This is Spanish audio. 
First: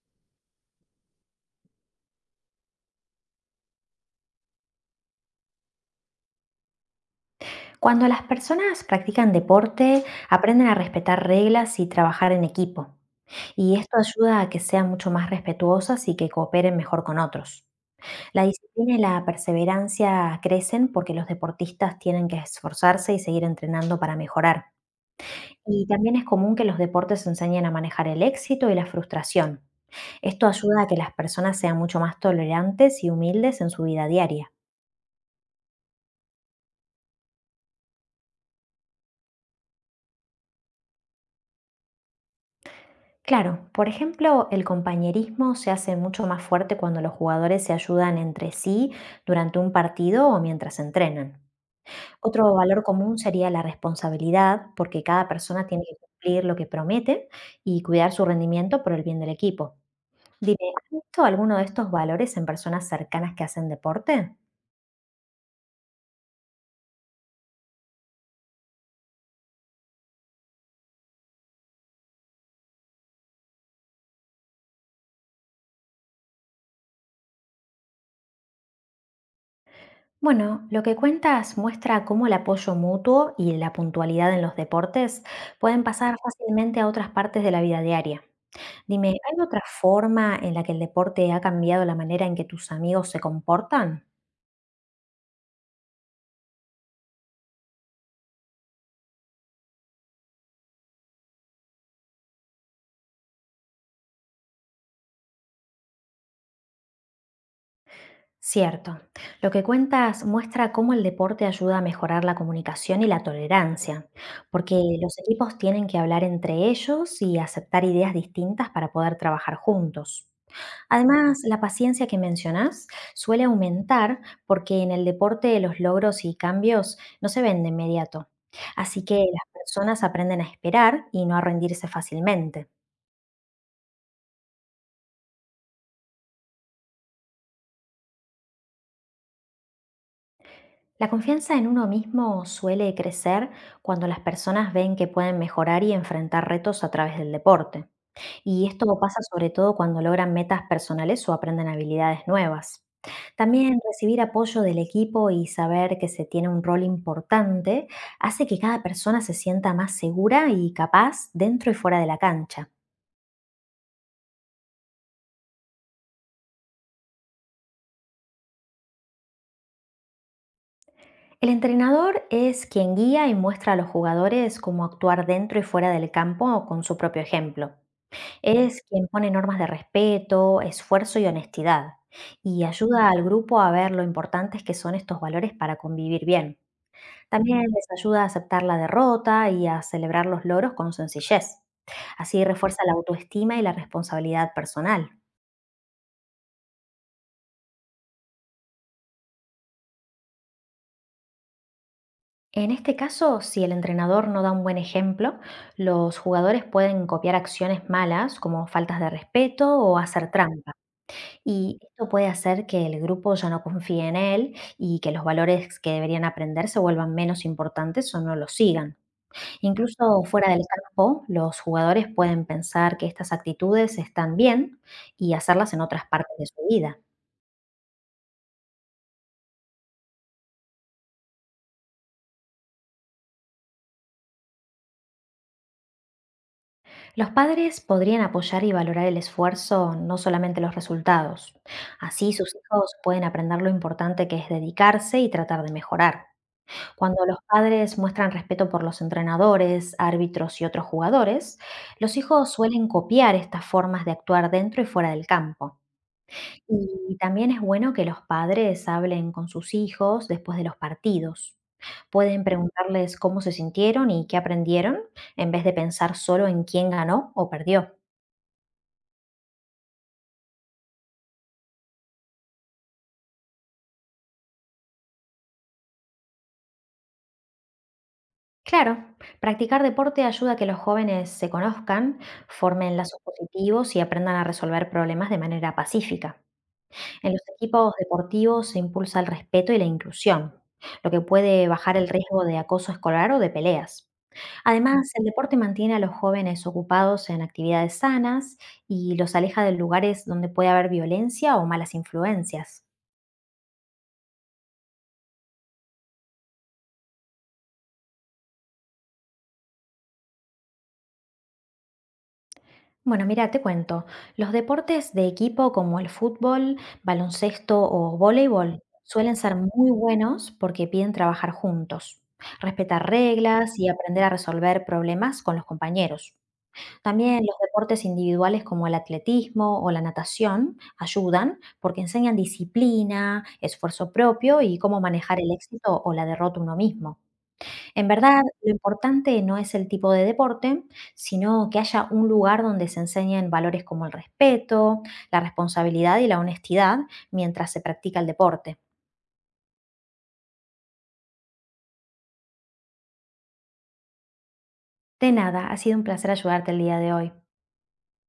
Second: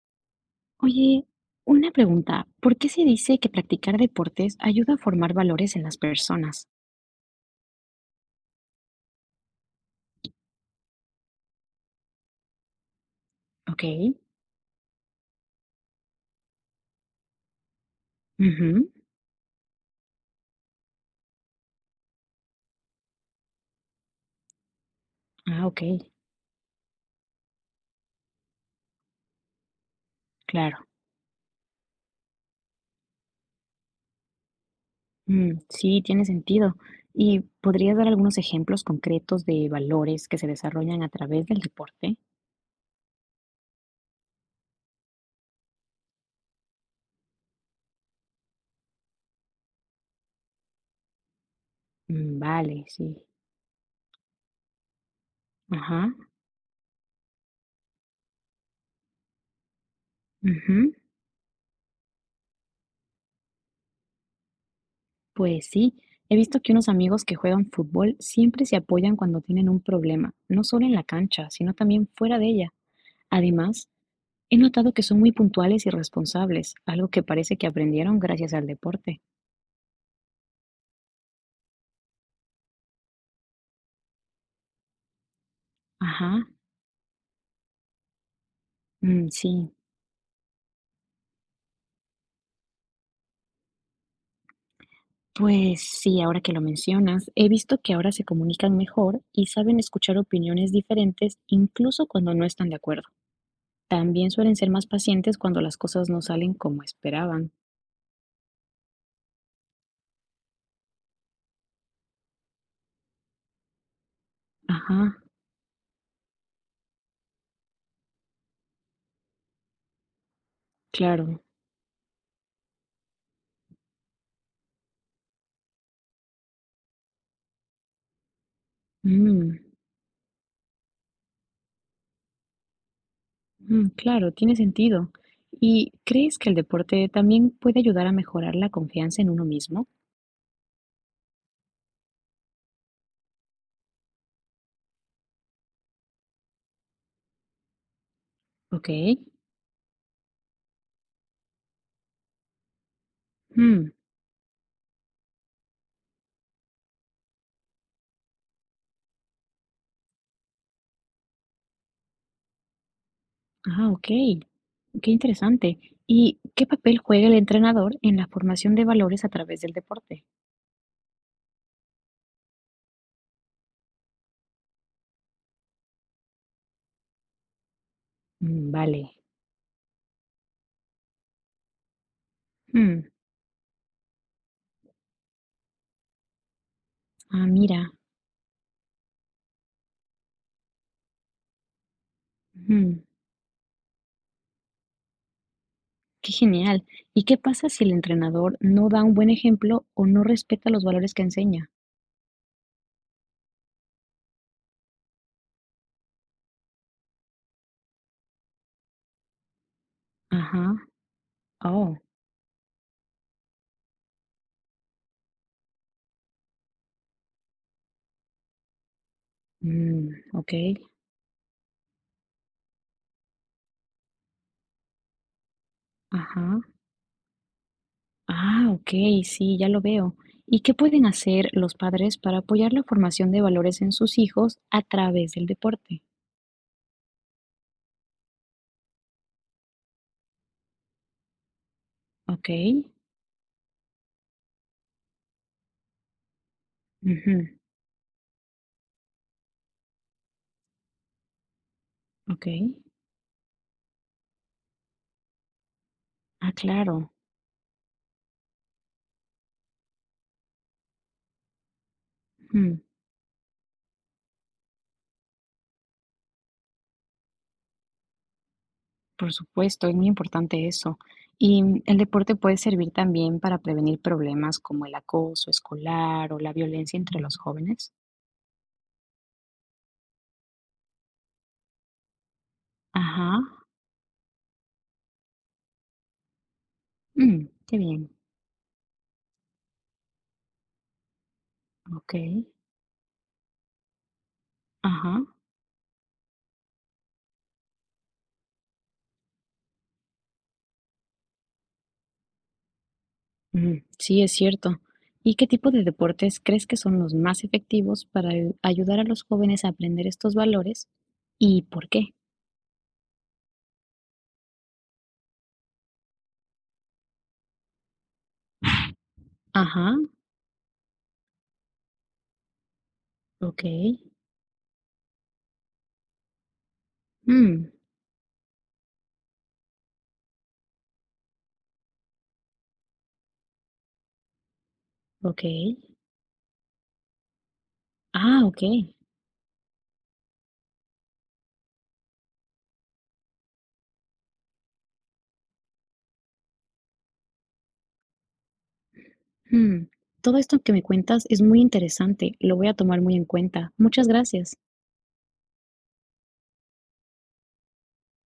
Oye, una pregunta, ¿por qué se dice que practicar deportes ayuda a formar valores en las personas? Cuando las personas practican deporte, aprenden a respetar reglas y trabajar en equipo. Y Ok. esto ayuda a que sean mucho más respetuosas y que cooperen mejor con otros. La Ujú. disciplina y la perseverancia crecen porque los deportistas tienen que esforzarse y seguir entrenando para mejorar. Ah, ok, Y también es común que los deportes enseñen a manejar el éxito y la frustración. Esto ayuda a claro. que las personas sean mucho más tolerantes y humildes en su vida diaria. Sí, tiene sentido. ¿Y podrías dar algunos ejemplos concretos de valores que se desarrollan a través del deporte? Claro, por ejemplo, el compañerismo se hace mucho más fuerte cuando los jugadores se ayudan entre sí durante un partido o mientras entrenan. Mm, Otro valor vale, sí. común sería la responsabilidad, porque cada persona tiene que Ajá. cumplir lo que promete y cuidar su rendimiento por el bien del equipo. Dime, ¿has Ujú. visto alguno de estos valores en personas cercanas que hacen deporte? Pues sí, he visto que unos amigos que juegan fútbol siempre se apoyan cuando tienen un problema, no solo en la cancha, sino también fuera de ella. Además, he notado que son muy puntuales y responsables, algo que parece que aprendieron gracias al deporte. Bueno, lo que cuentas muestra cómo el apoyo mutuo y la puntualidad en los deportes pueden pasar Ajá, fácilmente a otras partes de la vida diaria. Dime, ¿hay otra sí. forma en la que el deporte ha cambiado la manera en que tus amigos se comportan? Pues sí, ahora que lo mencionas, he visto que ahora se comunican mejor y saben escuchar opiniones diferentes incluso cuando no están de acuerdo. También suelen ser más pacientes cuando las cosas no salen como esperaban. Cierto. Lo que cuentas muestra cómo el deporte ayuda a mejorar la comunicación y la tolerancia, porque los Ajá, equipos tienen que hablar entre ellos y aceptar ideas distintas para poder trabajar juntos. claro. Además, la paciencia que mencionas suele aumentar porque en el deporte los logros y cambios no se ven de inmediato. Así que las Mm, personas aprenden a esperar y no a rendirse fácilmente. Claro, tiene sentido. ¿Y crees que el deporte también puede ayudar a mejorar la confianza en uno mismo? La confianza en uno mismo suele crecer cuando las personas ven que pueden mejorar y enfrentar retos a través del deporte. Y esto Ok. pasa sobre todo cuando logran metas personales o aprenden habilidades nuevas. También Mm, recibir apoyo del equipo y saber que se tiene un rol importante hace que cada persona se sienta más segura y capaz dentro y fuera de la cancha. ah, ok. Qué interesante. ¿Y qué papel juega el entrenador en la formación de valores a través del deporte? El entrenador es quien guía y muestra a los jugadores cómo actuar dentro y fuera del campo con su propio ejemplo. Mm, Es quien vale. pone normas de respeto, esfuerzo y honestidad, y Mm. ayuda al grupo a ver lo importantes que son estos valores para convivir bien. Ah, También les mira. ayuda a aceptar la derrota y a celebrar los logros con sencillez. Así refuerza la Mm. autoestima y la responsabilidad personal. Qué genial. ¿Y qué pasa si el entrenador no da un buen ejemplo o no respeta los valores que enseña? En este caso, si el entrenador no da un buen ejemplo, los jugadores pueden copiar acciones malas como faltas de respeto o hacer trampa. Ajá. Y Oh. esto puede hacer que el grupo ya no confíe en él y que los valores que deberían aprender se vuelvan menos importantes o no los sigan. Mm, Incluso fuera ok. del campo, los jugadores pueden pensar que estas actitudes están bien y hacerlas en otras partes de Ajá. su vida. Ah, ok. Sí, ya lo veo. ¿Y qué pueden hacer los padres para apoyar la formación de valores en sus hijos a través del deporte? Los padres podrían apoyar y valorar el esfuerzo, no solamente los resultados. Así Ok. sus hijos pueden aprender lo importante que es dedicarse y tratar de mejorar. Cuando Ujú. los padres muestran respeto por los entrenadores, árbitros y otros jugadores, los Ok. hijos suelen copiar estas formas de actuar dentro y fuera del campo. Ah, claro. Y también es bueno que los padres hablen con sus hijos después de los partidos. Pueden Mm, preguntarles cómo se sintieron y qué aprendieron, en vez de pensar solo en quién ganó o perdió. por supuesto, es muy importante eso. Y el deporte puede servir también para prevenir problemas como el acoso escolar o la violencia entre los jóvenes. Claro, practicar deporte ayuda a que los jóvenes se conozcan, formen lazos Ajá. positivos y aprendan a resolver problemas de manera pacífica. En los Qué equipos bien. deportivos se impulsa el respeto y la inclusión, lo que puede bajar el Ok. riesgo de acoso escolar o de peleas. Además, Ajá. el deporte mantiene a los jóvenes ocupados en actividades sanas y los aleja de lugares donde puede haber violencia o malas influencias. Sí, es cierto. ¿Y qué tipo de deportes crees que son los más efectivos para ayudar a los jóvenes a aprender estos valores y por qué? Bueno, mira, te cuento, los deportes de equipo como el fútbol, baloncesto o voleibol suelen ser muy Ajá. buenos porque piden trabajar juntos, respetar Ok. reglas y aprender a resolver problemas con los compañeros. También los Mm, deportes individuales como el atletismo o la natación ayudan porque enseñan disciplina, esfuerzo propio y cómo manejar ok. el éxito o la derrota uno mismo. En verdad, Ah, ok. lo importante no es el tipo de deporte, sino que haya un lugar donde se enseñen valores como el respeto, la responsabilidad y la honestidad mientras se practica el deporte. Mm, todo esto que me cuentas es muy interesante, lo voy a tomar muy en cuenta. Muchas gracias. De nada, ha sido un placer ayudarte el día de hoy.